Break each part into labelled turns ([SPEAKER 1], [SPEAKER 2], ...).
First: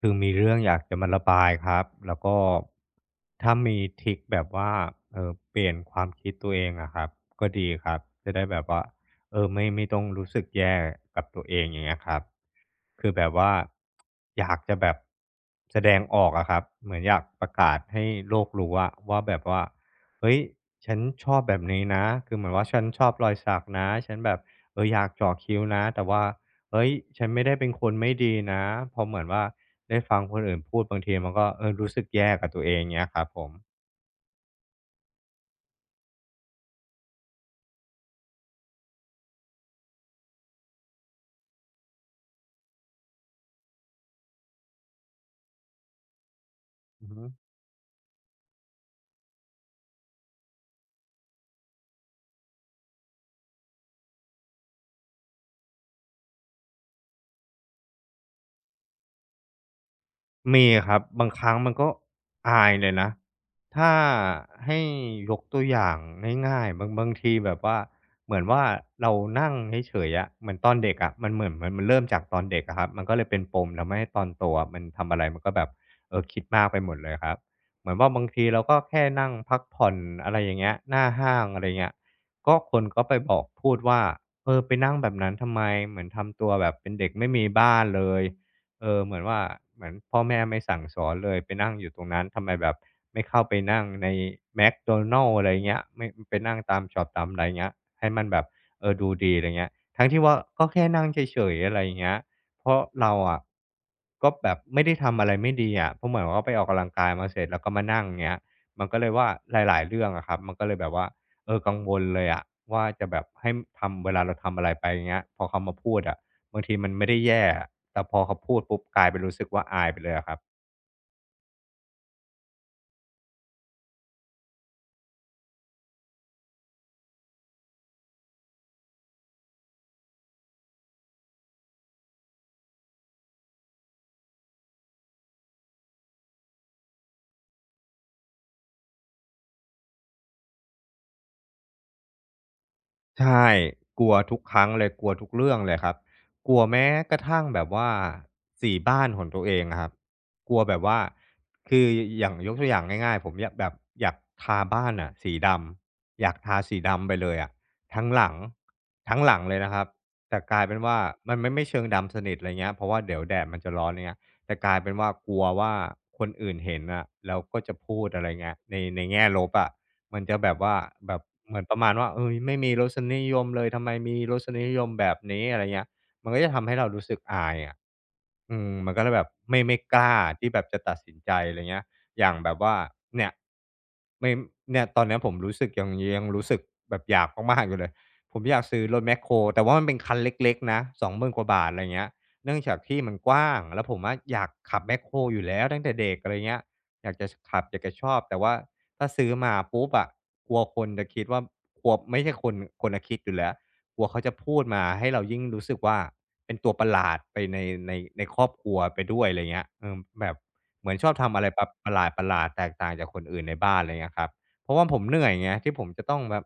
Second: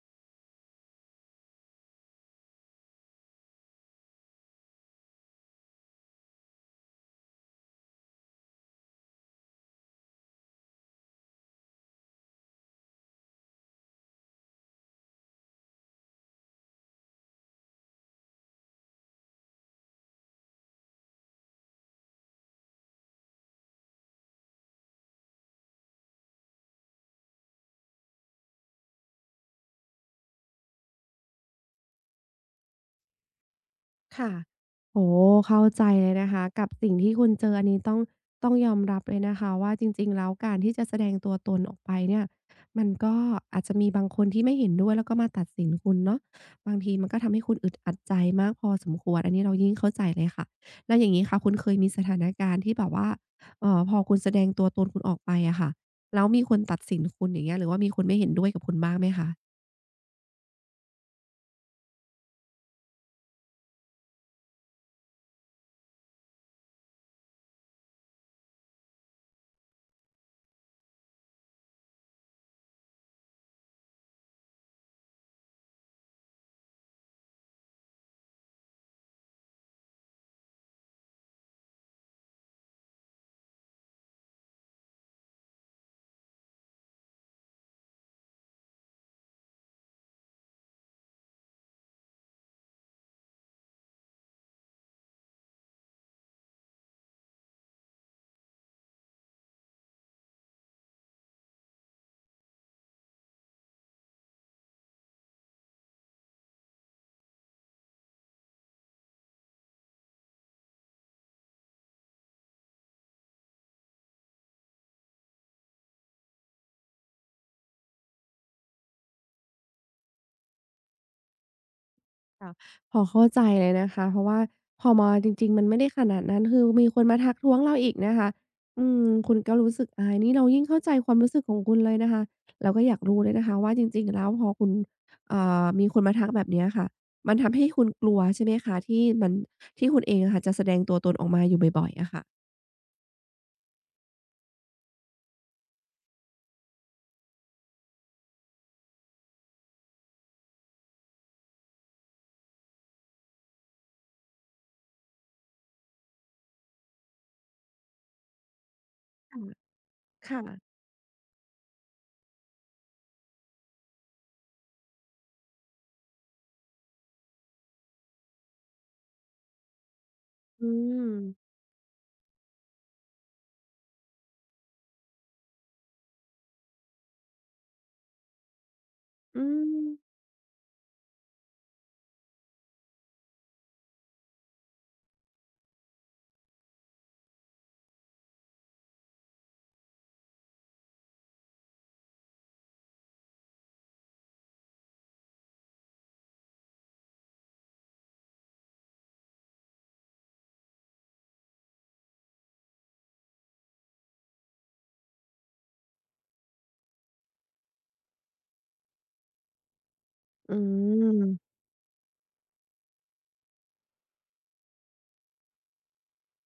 [SPEAKER 1] คือมีเรื่องอยากจะมาระบายครับแล้วก็ถ้ามีทริกแบบว่าเปลี่ยนความคิดตัวเองอะครับก็ดีครับจะได้แบบว่าไม่ต้องรู้สึกแย่กับตัวเองอย่างเงี้ยครับคือแบบว่าอยากจะแบบแสดงออกอะครับเหมือนอยากประกาศให้โลกรู้อะว่าแบบว่าเฮ้ยฉันชอบแบบนี้นะคือเหมือนว่าฉันชอบรอยสักนะฉันแบบอยากเจาะคิ้วนะแต่ว่าเฮ้ยฉันไม่ได้เป็นคนไม่ดีนะเหมือนว่า ได้ฟังคนอื่นพูดบางทีมันก็รู้สึกแย่กับตัวเองเนี้ยครับผม
[SPEAKER 2] ค่ะโอ้โฮเข้าใจเลยนะคะกับสิ่งที่คุณเจออันนี้ต้องยอมรับเลยนะคะว่าจริงๆแล้วการที่จะแสดงตัวตนออกไปเนี่ยมันก็อาจจะมีบางคนที่ไม่เห็นด้วยแล้วก็มาตัดสินคุณเนาะบางที
[SPEAKER 1] อื
[SPEAKER 2] มัน
[SPEAKER 1] อ
[SPEAKER 2] ก็
[SPEAKER 1] ฮึ
[SPEAKER 2] ทำให้คุณอึดอัดใจมากพอสมควรอันนี้เรายิ่งเข้าใจเลยค่ะแล้วอย่างงี้ค่ะคุณเคยมีสถานการณ์ที่แบบว่าพอคุณแสดงตัวตนคุณออกไปอะค่ะแล้วมีคนตัดสินคุณอย่างเงี้ยหรือว่ามีคนไม่เห็นด้วยกับคุณบ้างไหมคะ
[SPEAKER 1] มีครับบางครั้งมันก็อายเลยนะถ้าให้ยกตัวอย่างง่ายๆบางทีแบบว่าเหมือนว่าเรานั่งเฉยๆอะเหมือนตอนเด็กอะมันเหมือนมันเริ่มจากตอนเด็กอะครับมันก็เลยเป็นปมทำให้ตอนโตอะมันทำอะไรมันก็แบบคิดมากไปหมดเลยครับเหมือนว่าบางทีเราก็แค่นั่งพักผ่อนอะไรอย่างเงี้ยหน้าห้างอะไรเงี้ยก็คนก็ไปบอกพูดว่าไปนั่งแบบนั้นทำไมเหมือนทำตัวแบบเป็นเด็กไม่มีบ้านเลย เหมือนว่าเหมือนพ่อแม่ไม่สั่งสอนเลยไปนั่งอยู่ตรงนั้นทำไมแบบไม่เข้าไปนั่งในแม็กโดนัลอะไรเงี้ยไม่ไปนั่งตามช็อปตามอะไรเงี้ยให้มันแบบดูดีอะไรเงี้ยทั้งที่ว่าก็แค่นั่งเฉยๆอะไรเงี้ยเพราะเราอะก็แบบไม่ได้ทำอะไรไม่ดีอะเพราะเหมือนว่าไปออกกำลังกายมาเสร็จแล้วก็มานั่งเงี้ยมันก็เลยว่าหลายๆเรื่องอะครับมันก็เลยแบบว่ากังวลเลยอะว่าจะแบบให้ทำเวลาเราทำอะไรไปอย่างเงี้ยพอเขามาพูดอะบางทีมันไม่ได้แย่ แต่พอเขาพูดปุ๊บกลายเป็นรู้สึกว่าอายไปเลยอะครับ
[SPEAKER 2] ค่ะพอเข้าใจเลยนะคะเพราะว่าพอมาจริงๆมันไม่ได้ขนาดนั้นคือมีคนมาทักท้วงเราอีกนะคะอืมคุณก็รู้สึกอายนี่เรายิ่งเข้าใจความรู้สึกของคุณเลยนะคะเราก็อยากรู้เลยนะคะว่าจริงๆแล้วพอคุณมีคนมาทักแบบเนี้ยค่ะมันทำให้คุณกลัวใช่ไหมคะที่มันที่คุณเองอะค่ะจะแสดงตัวตนออกมาอยู่บ่อยๆอะค่ะ
[SPEAKER 1] ใช่กลัวทุกครั้งเลยกลัวทุกเรื่องเลยครับกลัวแม้กระทั่งแบบว่าสีบ้านของตัวเองอะครับกลัวแบบว่าคืออย่างยกตัวอย่างง่ายๆผมอยากแบบอยากทาบ้านน่ะสีดำอยากทาสีดำไปเลยอะทั้งหลังทั้งหลั
[SPEAKER 2] ค่ะ
[SPEAKER 1] งเลยนะครับแต่
[SPEAKER 2] ค่ะ
[SPEAKER 1] กลายเป็นว่ามันไม่เชิงดำสนิทอะไรเงี้ยเพราะว่าเดี๋ยวแดดมันจะร้อนไรเงี้ยแต่กลายเป็นว่ากลัวว่าคนอื่นเห็นน่ะแล้วก็จะพูดอะไรเงี้ยในแง่ลบอะ มันจะแบบ
[SPEAKER 2] อื
[SPEAKER 1] ว่า
[SPEAKER 2] ม
[SPEAKER 1] แบบเหมือนประมาณว่าเอ้ยไม่มีรสนิยมเลยทำไมมีรสนิยมแบบนี้อะไรเงี้ยมันก็จะทำให้เรารู้สึกอายอะอืมมันก็เลยแบบ
[SPEAKER 2] อื
[SPEAKER 1] ไม่
[SPEAKER 2] ม
[SPEAKER 1] กล้าที่แบบจะตัดสินใจอะไรเงี้ยอย่างแบบว่าเนี่ยไม่เนี่ยตอนเนี้ยผมรู้สึกยังรู้สึกแบบอยากมากๆอยู่เลยผมอยากซื้อรถแมคโครแต่ว่ามันเป็นคันเล็กๆนะ2,000นกว่าบาทอะไรเงี้ยเนื่องจากที่มันกว้างแล้วผมอะอยากขับแมคโครอยู่แล้วตั้งแต่เด็กอะไรเงี้ย อยากจะขับอยากจะชอบแต่ว่าถ้าซื้อมาปุ๊บอะกลัวคนจะคิดว่ากลัวไม่ใช่คนคนน่ะคิดอยู่แล้วกลัวเขาจะพูดมาให้เรายิ่งรู้สึกว่าเป็นตัวประหลาดไปในในครอบครัวไปด้วยอะไรเงี้ยแบบ
[SPEAKER 2] อื
[SPEAKER 1] เหมือนชอบทำอะไร
[SPEAKER 2] ม
[SPEAKER 1] แบบประหลาดๆแตกต่างจากคนอื่นในบ้านอะไรเงี้ยครับเพราะว่าผมเหนื่อยไงที่ผมจะต้องแบบ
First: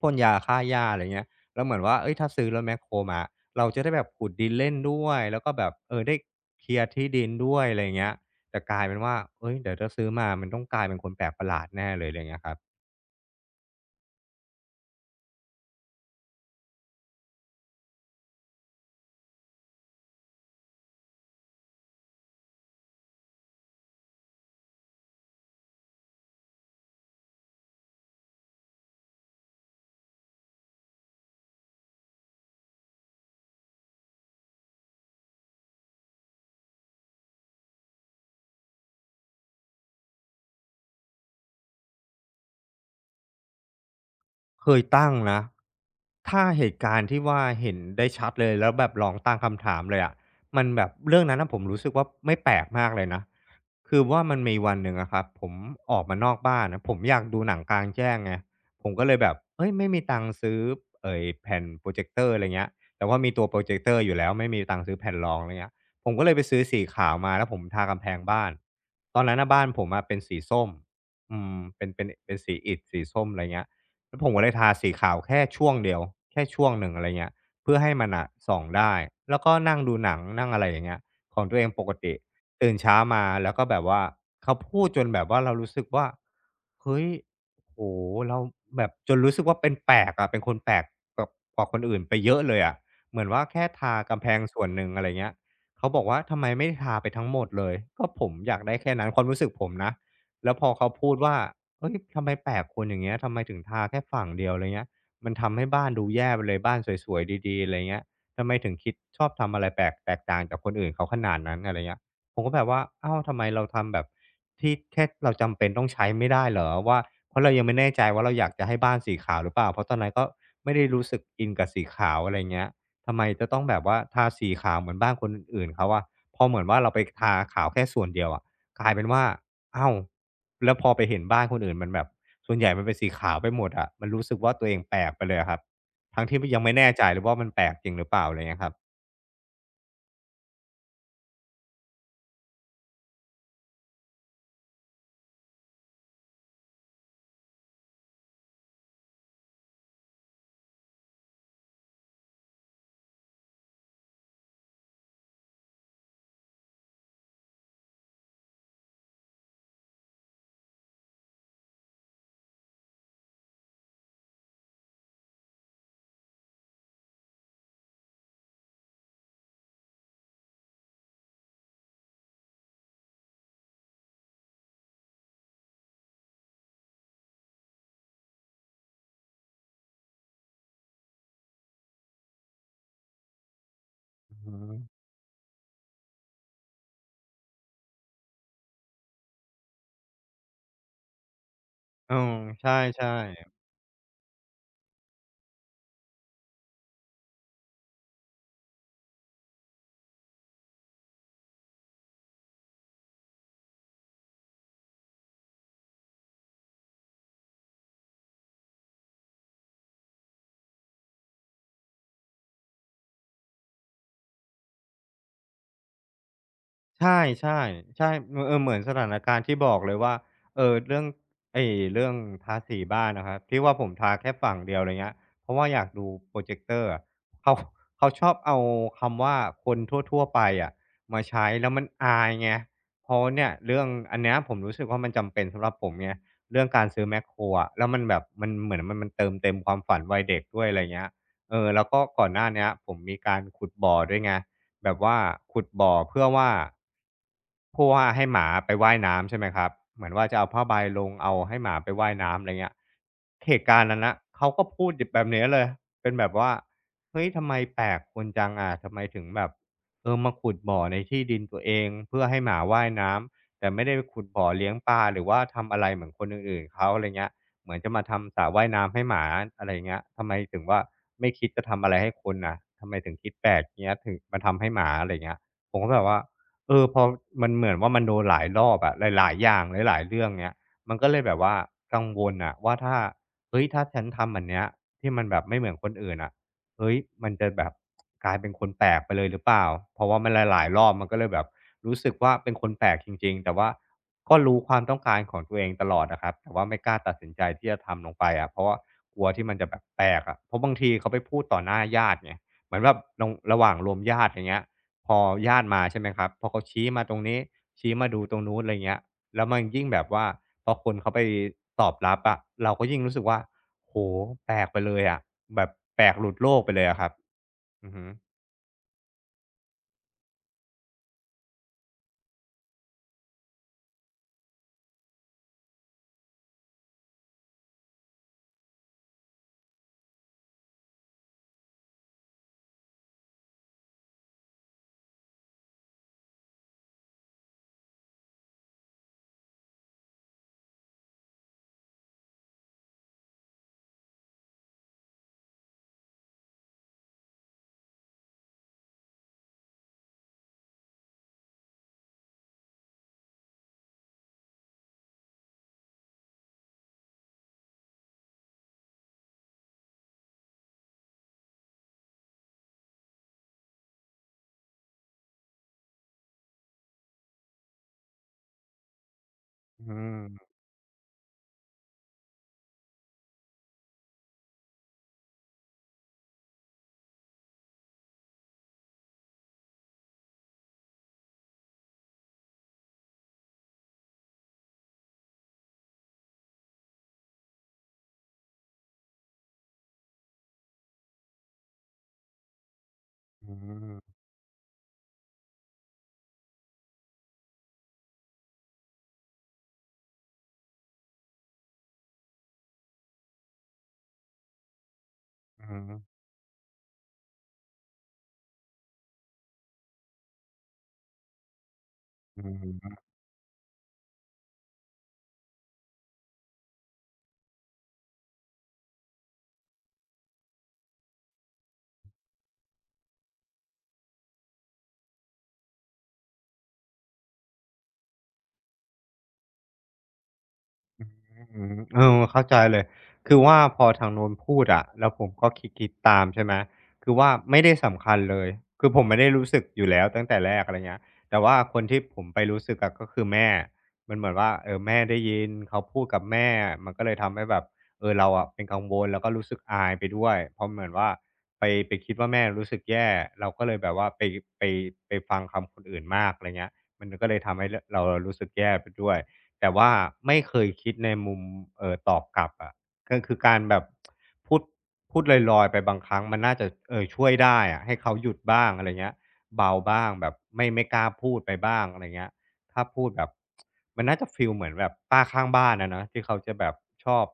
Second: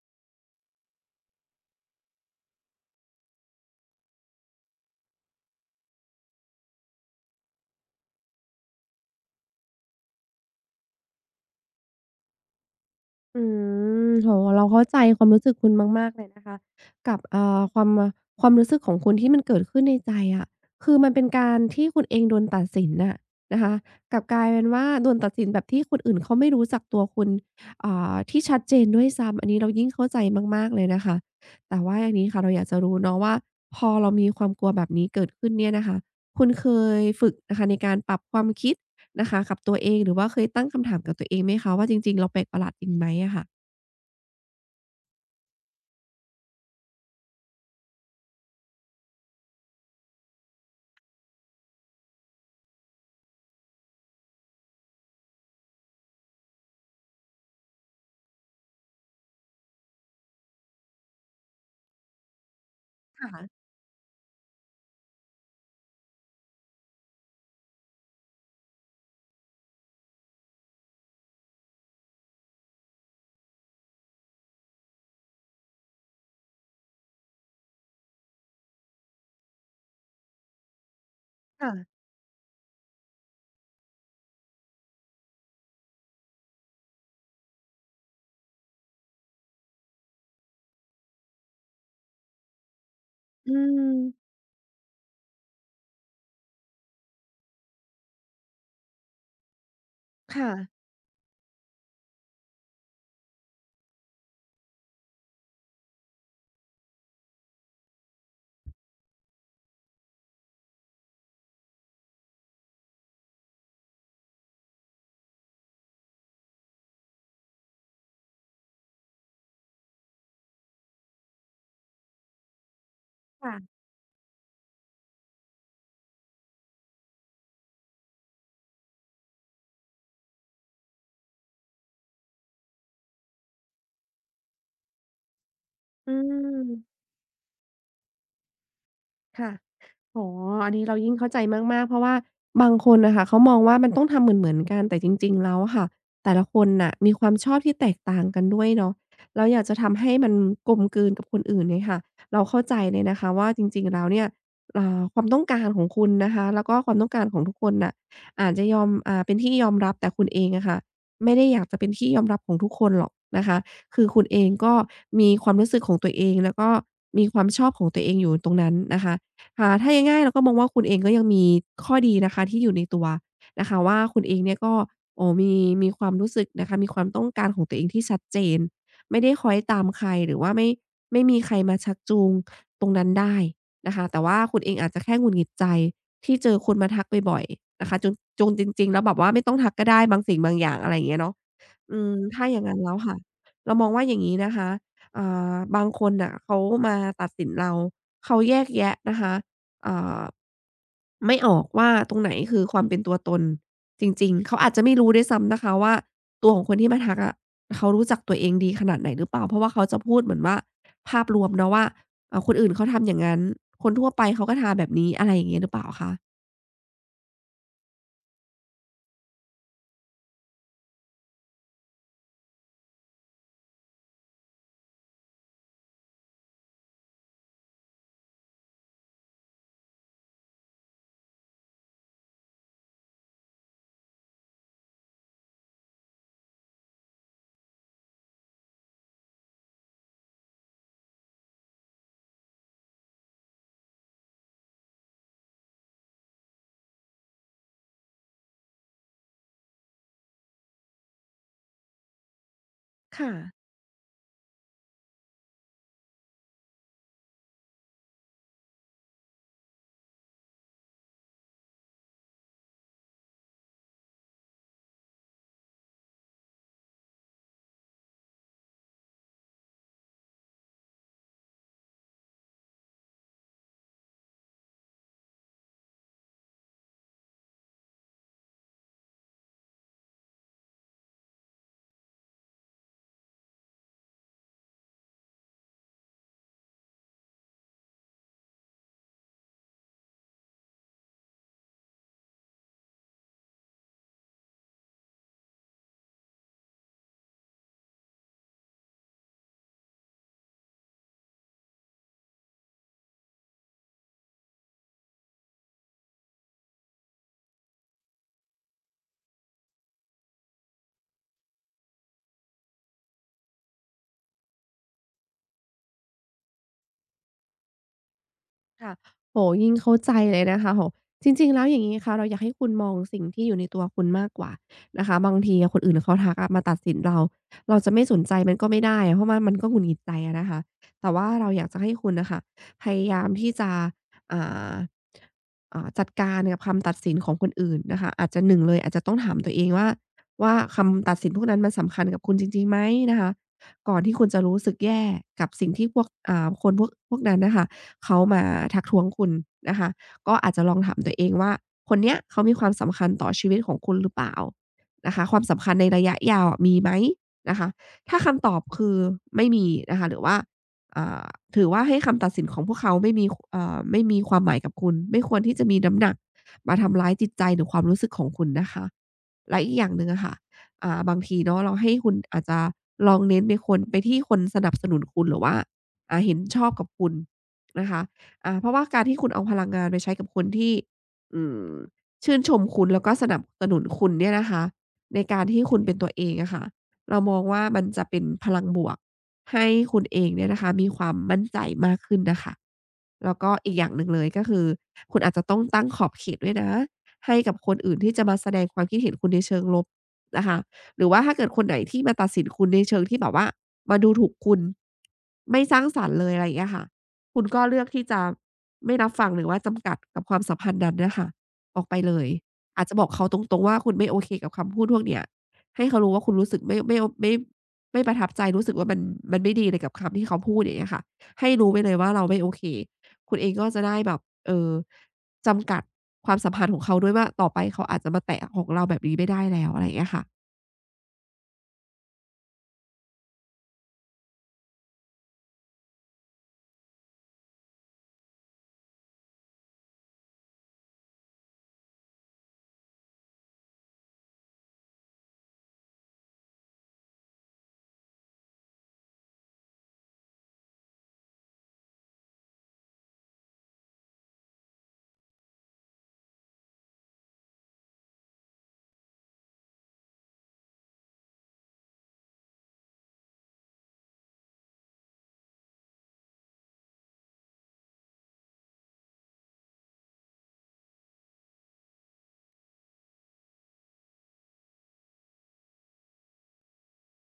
[SPEAKER 1] พ่นยาฆ่าหญ้าอะไรเงี้ยแล้วเหมือนว่าเฮ้ยถ้าซื้อรถแมคโครมาเราจะได้แบบขุดดินเล่นด้วยแล้วก็แบบได้เคลียร์ที่ดินด้วยอะไรเงี้ย แต่กลายเป็นว่า เฮ้ยเดี๋ยวถ้าซื้อมา มันต้องกลายเป็นคนแปลกประหลาดแน่เลยอะไรเงี้ยครับ
[SPEAKER 2] อืมโอ้โฮเราเข้าใจความรู้สึกคุณมากๆเลยนะคะกับความรู้สึกของคุณที่มันเกิดขึ้นในใจอะคือมันเป็นการที่คุณเองโดนตัดสินน่ะนะคะกลับกลายเป็นว่าโดนตัดสินแบบที่คนอื่นเขาไม่รู้จักตัวคุณที่ชัดเจนด้วยซ้ำอันนี้เรายิ่งเข้าใจมากๆเลยนะคะแต่ว่าอย่างนี้ค่ะเราอยากจะรู้เนาะว่าพอเรามีความกลัวแบบนี้เกิดขึ้นเนี่ยนะคะคุณเคยฝึกนะคะในการปรับความคิด นะคะกับตัวเองหรือว่าเคยตั้งคำถามกับตัวเองไหมคะว่าจริงๆเราแปลกประหลาดจริงไหมอะค่ะ
[SPEAKER 1] เคยตั้งนะถ้าเหตุการณ์ที่ว่าเห็นได้ชัดเลยแล้วแบบลองตั้งคำถามเลยอะมันแบบเรื่องนั้นน่ะผมรู้สึกว่าไม่แปลกมากเลยนะคือว่ามันมีวันหนึ่งอะครับผมออกมานอกบ้านนะผมอยากดูหนังกลางแจ้งไงผมก็เลยแบบเฮ้ยไม่มีตังค์ซื้อไอ้แผ่นพรอเจกเตอร์อะไรเงี้ยแต่ว่ามีตัวพรอเจกเตอร์อยู่แล้วไม่มีตังค์ซื้อแผ่นรองอะไรเงี้ยผมก็เลยไปซื้อสีขาวมาแล้วผมทากำแพงบ้านตอนนั้นน่ะบ้านผมอะเป็นสีส้มอืมเป็นสีอิฐสีส้มอะไรเงี้ย แล้วผมก็เลยทาสีขาวแค่ช่วงเดียวแค่ช่วงหนึ่งอะไรเงี้ยเพื่อให้มันน่ะส่องได้แล้วก็นั่งดูหนังนั่งอะไรอย่างเงี้ยของตัวเอง
[SPEAKER 2] ค่ะ
[SPEAKER 1] ปกติตื่นเช้ามาแล้วก็แบบว่าเขาพูดจนแบบว่าเรารู้สึกว่าเฮ้ยโอ้โฮเราแบบจนรู้สึกว่าเป็นแปลกอะเป็นคนแปลกกว่ากว่าคนอื่นไปเยอะเลยอะเหมือนว่า
[SPEAKER 2] อื
[SPEAKER 1] แค่ทา
[SPEAKER 2] ม
[SPEAKER 1] กำแพงส่วนหนึ่งอะไรเงี้ยเขาบอกว่าทำไมไม่ทาไปทั้งหมดเลยก็ผมอยากได้แค่นั้นความรู้สึกผมนะแล้วพอ
[SPEAKER 2] ค่ะ
[SPEAKER 1] เขาพูดว่า เอ้ยทำไมแปลกคุณอย่างเงี้ยทำไมถึงทาแค่ฝั่งเดียวอะไรเงี้ยมันทำให้บ้านดูแย่ไปเลยบ้านสวยๆดีๆอะไรเงี้ยทำไมถึงคิดชอบทำอะไรแปลกแตกต่างจากคนอื่นเขาขนาดนั้นอะไรเงี้ยผมก็แบบว่าอ้าวทำไมเราทำแบบที่แค่เราจำเป็นต้องใช้ไม่ได้เหรอว่าเพราะเรายังไม่แน่ใจว่าเราอยากจะให้บ้านสีขาวหรือเปล่าเพราะตอนนั้นก็ไม่ได้รู้สึกอินกับสีขาวอะไรเงี้ยทำไมจะต้องแบบว่าทาสีขาวเหมือนบ้านคนอื่นๆเขาอะพอเหมือนว่าเราไปทาขาวแค่ส่วนเดียวอะ กลายเป็นว่าอ้าวแล้วพอไปเห็นบ้านคนอื่นมันแบบ ส่วนใหญ่มันเป็นสีขาวไปหมดอะมันรู้สึกว่าตัวเองแปลกไปเลยอะครับ
[SPEAKER 2] อื
[SPEAKER 1] ทั้งที่ยังไม่แน่
[SPEAKER 2] ม
[SPEAKER 1] ใจเลยว่ามันแปลกจริงหรือเปล่าอะไรเงี้ยครับ
[SPEAKER 2] ค่ะอ๋ออันนี้เรายิ่งเข้าใจมากๆเพราะว่าบางคนน่ะค่ะเขามองว่ามันต้องทำเหมือนๆกันแต่จริงๆแล้วอะค่ะแต่ละคนน่ะมีความชอบที่แตกต่างกันด้วยเนาะแล้วอยากจะทำให้มันกลมกลืนกับคนอื่นเนี่ยค่ะเราเข้าใจเลยนะคะว่าจริงๆแล้วเนี่ยความต้องการของคุณนะคะแล้วก็ความต้องการของทุกคนน่ะอาจจะยอมเป็นที่ยอมรับแต่คุณเองอะค่ะไม่ได้อยากจะเป็นที่ยอมรับของทุกคนหรอกนะคะคือคุณเองก็มีความรู้สึกของตัวเองแล้วก็มีความชอบของตัวเองอยู่ตรงนั้นนะคะ ค่ะถ้าง่ายๆเราก็มองว่าคุณเองก็ยังมีข้อดีนะคะที่อยู่ในตัวนะคะว่าคุณเองเนี่ยก็โอ้มีความรู้สึกนะคะมีความต้องการของตัวเองที่ชัดเจนไม่ได้คล้อยตามใครหรือว่าไม่มีใครมาชักจูงตรงนั้นได้นะคะแต่
[SPEAKER 1] อื
[SPEAKER 2] ว่า
[SPEAKER 1] อฮ
[SPEAKER 2] คุณเอ
[SPEAKER 1] ึ
[SPEAKER 2] งอาจจะแค่หงุดหงิดใจที่เจอคนมาทักบ่อยๆนะคะจนจริงๆแล้วแบบว่าไม่ต้องทักก็ได้บางสิ่งบางอย่างอะไรอย่างเงี้ยเนาะ อื
[SPEAKER 1] เอ
[SPEAKER 2] ม
[SPEAKER 1] อ
[SPEAKER 2] ถ้าอย่า
[SPEAKER 1] ใช
[SPEAKER 2] งงั้นแล้ว
[SPEAKER 1] ่
[SPEAKER 2] ค่ะ
[SPEAKER 1] ๆ
[SPEAKER 2] เรามองว่าอย่างงี้นะคะอ่บางคนน่ะเขามาตัดสินเราเขาแยกแยะนะคะอ่าไม่ออกว่าตรงไหนคือความเป็นตัวตนจริงๆเขาอาจจะไม่รู้ด้วยซ้ำนะคะว่าตัวของคนที่มาทักอะเขารู้จักตัวเองดีขนาดไหนหรือเปล่าเพราะว่าเขาจะพูดเหมือนว่าภาพรวมเนาะว่าคนอื่นเขาทำอย่างงั้นคนทั่วไปเขาก็ทาแบบนี้อะไรอย่างงี้หรือเปล่าคะ
[SPEAKER 1] ใช่ๆใช่เออเออเหมือนสถานการณ์ที่บอกเลยว่าเรื่องไอ้เรื่องทาสีบ้านอะครับที่ว่าผมทาแค่ฝั่งเดียวอะไรเงี้ยเพราะว่าอยากดูพรอเจกเตอร์อะเขาเขาชอบเอาคำว่าคนทั่วๆไปอะมาใช้แล้วมันอายไงเพราะเนี่ยเรื่องอันเนี้ยผมรู้สึกว่ามันจำเป็นสำหรับผมไงเรื่องการซื้อแมคโครอะแล้วมันแบบมันเหมือนมันเติมเต็มความฝันวัยเด็กด้วยอะไรเงี้ยเออแล้วก็ก่อนหน้าเนี้ยผมมีการขุดบ่อด้วยไง แบบว่าขุดบ่อเพื่อว่าให้หมาไปว่ายน้ำใช่ไหมครับเหมือนว่าจะเอาผ้าใบลงเอาให้หมาไปว่ายน้ำอะไรเงี้ย
[SPEAKER 2] ค่ะ
[SPEAKER 1] เหตุการณ์นั้นน่ะเขาก็พูดดิบแบบเนี้ยเลยเป็นแบบว่าเฮ้ยทำไมแปลกคุณจังอะทำไมถึงแบบเออมาขุดบ่อในที่ดินตัวเองเพื่อให้หมาว่ายน้ำแต่ไม่ได้ไปขุดบ่อเลี้ยงปลาหรือว่าทำอะไรเหมือนคนอื่นๆเขาอะไรเงี้ย เหมือนจะมาทำสระว่ายน้ำให้หมาอะไรอย่างเงี้ยทำไมถึงว่าไม่คิดจะทำอะไรให้คนน่ะทำไมถึงคิดแปลกเงี้ยถึงมาทำให้หมาอะไรอย่างเงี้ยผมก็แบบว่าเออพอมันเหมือนว่ามันโดนหลายรอบอะหลายๆอย่างหลายๆเรื่องเงี้ยมันก็เลยแบบว่ากังวลน่ะว่าถ้าเฮ้ยถ้าฉันทำแบบเนี้ยที่มันแบบไม่เหมือนคนอื่นอะ เฮ้ยมันจะแบบกลายเป็นคนแปลกไปเลยหรือเปล่าเพราะว่ามันหลายๆรอบมันก็เลยแบบรู้สึกว่าเป็นคนแปลกจริงๆแต่ว่าก็รู้ความต้องการของตัวเองตลอดนะครับแต่ว่าไม่กล้าตัดสินใจที่จะทำลงไปอะเพราะว่ากลัวที่มันจะแบบแปลกอะเพราะบางทีเขาไปพูดต่อหน้าญาติไงเหมือนแบบลงระหว่างรวมญาติอย่างเงี้ยพอญาติมาใช่ไหมครับ พอเขาชี้มาตรงนี้ชี้มาดูตรงนู้นอะไรเงี้ยแล้วมันยิ่งแบบว่าพอคนเขาไปตอบรับอะเราก็ยิ่งรู้สึกว่า โอ้โฮแปลกไปเลยอะแบบแปลกหลุดโลกไปเลยอะครับอือฮึ
[SPEAKER 2] ค่ะโอ้โฮยิ่งเข้าใจเลยนะคะโอ้โฮจริงๆแล้วอย่างงี้ค่ะเราอยากให้คุณมองสิ่งที่อยู่ในตัวคุณมากกว่านะคะบางทีอะคนอื่นเขาทักอะมาตัดสินเราเราจะไม่สนใจมันก็ไม่ได้อะเพราะว่ามันก็หงุดหงิดใจอะนะคะแต่ว่าเราอยากจะให้คุณน่ะค่ะพยายามที่จะอ่าจัดการกับคำตัดสินของคนอื่นนะคะอาจจะหนึ่งเลยอาจจะต้องถามตัวเองว่าคำตัดสินพวกนั้นมันสำคัญกับคุณจริงๆไหมนะคะก่อนที่คุณจะรู้สึกแย่กับสิ่งที่พวกคนพวกนั้นน่ะค่ะ เขามาทักท้วงคุณนะคะก็อาจจะลองถามตัวเองว่าคนเนี้ยเขามีความสำคัญต่อชีวิตของคุณหรือเปล่านะคะความสำคัญในระยะยาวอะมีไหมนะคะถ้าคำตอบคือไม่มีนะคะหรือว่าอ่าถือว่าให้คำตัดสินของพวกเขาไม่มีไม่มีความหมายกับคุณไม่ควรที่จะมีน้ำหนักมาทำร้ายจิตใจหรือความรู้สึกของคุณนะคะและอีกอย่า
[SPEAKER 1] อื
[SPEAKER 2] งหนึ่งอะค่ะ
[SPEAKER 1] ม
[SPEAKER 2] บางทีเนาะเราให้คุณอาจจะลองเน้นไปคนไปที่คนสนับสนุนคุณหรือว่าเห็นชอบกับคุณ นะคะเพราะว่าการที่คุณเอาพลังงานไปใช้กับคนที่อืมชื่นชมคุณแล้วก็สนับสนุนคุณเนี่ยนะคะในการที่คุณเป็นตัวเองอะค่ะเรามองว่ามันจะเป็นพลังบวกให้คุณเองเนี่ยนะคะมีความมั่นใจมากขึ้นน่ะค่ะแล้ว
[SPEAKER 1] อื
[SPEAKER 2] ก็อีกอย่างหนึ่ง
[SPEAKER 1] ม
[SPEAKER 2] เลยก็คือคุณอาจจะต้องตั้งขอบเขตด้วยนะให้กับคนอื่นที่จะมาแสดงความคิดเห็นคุณในเชิงลบนะคะหรือว่าถ้าเกิดคนไหนที่มาตัดสินคุณในเชิงที่แบบว่ามาดูถูกคุณไม่
[SPEAKER 1] อือ
[SPEAKER 2] สร้าง
[SPEAKER 1] ฮึ
[SPEAKER 2] สรรค์เลยอะไรอย่างเงี้ยค่ะ คุณก็เลือกที่จะไม่รับฟังหรือว่าจำกัดกับความสัมพันธ์นั้นเนี่ยค่ะออกไปเลย
[SPEAKER 1] อือ
[SPEAKER 2] อาจ
[SPEAKER 1] ฮึ
[SPEAKER 2] จะบอกเขาตรงๆว่าคุณไม่โอเคกับคำพูดพวกเนี้ยให้เขารู้ว่าคุณรู้สึกไม่ประทับใจรู้สึกว่ามันไม่ดีเลยกับคำที่เขาพูดอย่างเงี้ยค่ะให้รู้ไว้เลยว่าเราไม่โอเคคุณเองก็จะได้แบบเอ่อจำกัดความสัมพันธ์ของเขาด้วยว่าต่อไปเขาอาจจะมาแตะของเราแบบนี้ไม่ได้แล้วอะไรอย่างเงี้ยค่ะ
[SPEAKER 1] อืมเออเข้าใจเลยคือว่าพอทางโน้นพูดอะแล้วผมก็คิดๆตามใช่ไหมคือว่าไม่ได้สำคัญเลยคือผมไม่ได้รู้สึกอยู่แล้วตั้งแต่แรกอะไรเงี้ยแต่ว่าคนที่ผมไปรู้สึกอะก็คือแม่มันเหมือนว่าเออแม่ได้ยินเขาพูดกับแม่มันก็เลยทำให้แบบเออเราอะเป็นกังวลแล้วก็รู้สึกอายไปด้วยเพราะเหมือนว่าไปไปคิดว่าแม่รู้สึกแย่เราก็เลยแบบว่าไปไปไปฟังคำคนอื่นมากอะไรเงี้ยมันก็เลยทำให้เรารู้สึกแย่ไปด้วย แต่ว่าไม่เคยคิดในมุมตอบกลับอะก็คือการแบบพูดพูดลอยๆไปบางครั้งมันน่าจะช่วยได้อะให้เขาหยุดบ้างอะไรเงี้ยเบาบ้างแบบไม่กล้าพูดไปบ้างอะไรเงี้ยถ้าพูดแบบมันน่าจะฟีลเหมือนแบบป้าข้างบ้านอะเนาะที่เขาจะแบบชอบ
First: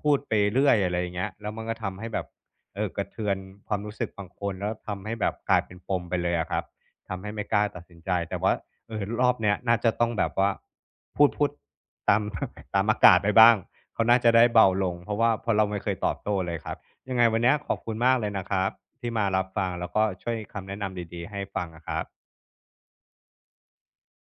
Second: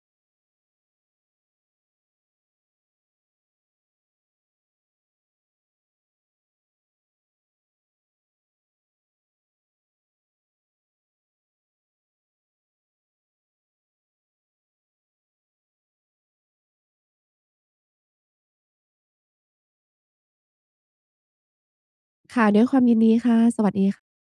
[SPEAKER 1] พูดไปเรื่อยอะไรอย่างเงี้ยแล้วมันก็ทำให้แบบกระเทือนความรู้สึกบางคนแล้วทำให้แบบกลายเป็นปมไปเลยอะครับทำให้ไม่กล้าตัดสินใจแต่ว่า เออรอบเนี้ยน่าจะต้องแบบว่าพูดตาม ตามอากาศไปบ้างเขาน่าจะได้เบาลงเพราะว่าเพราะเราไม่เคยตอบโต้เลยครับยังไงวันเนี้ยขอบคุณมากเลยนะครับที่มารับฟังแล้วก็ช่วยคำแนะนำดีๆให้ฟังอะครับ
[SPEAKER 2] ค่ะด้วยความยินดีค่ะสวัสดีค่ะ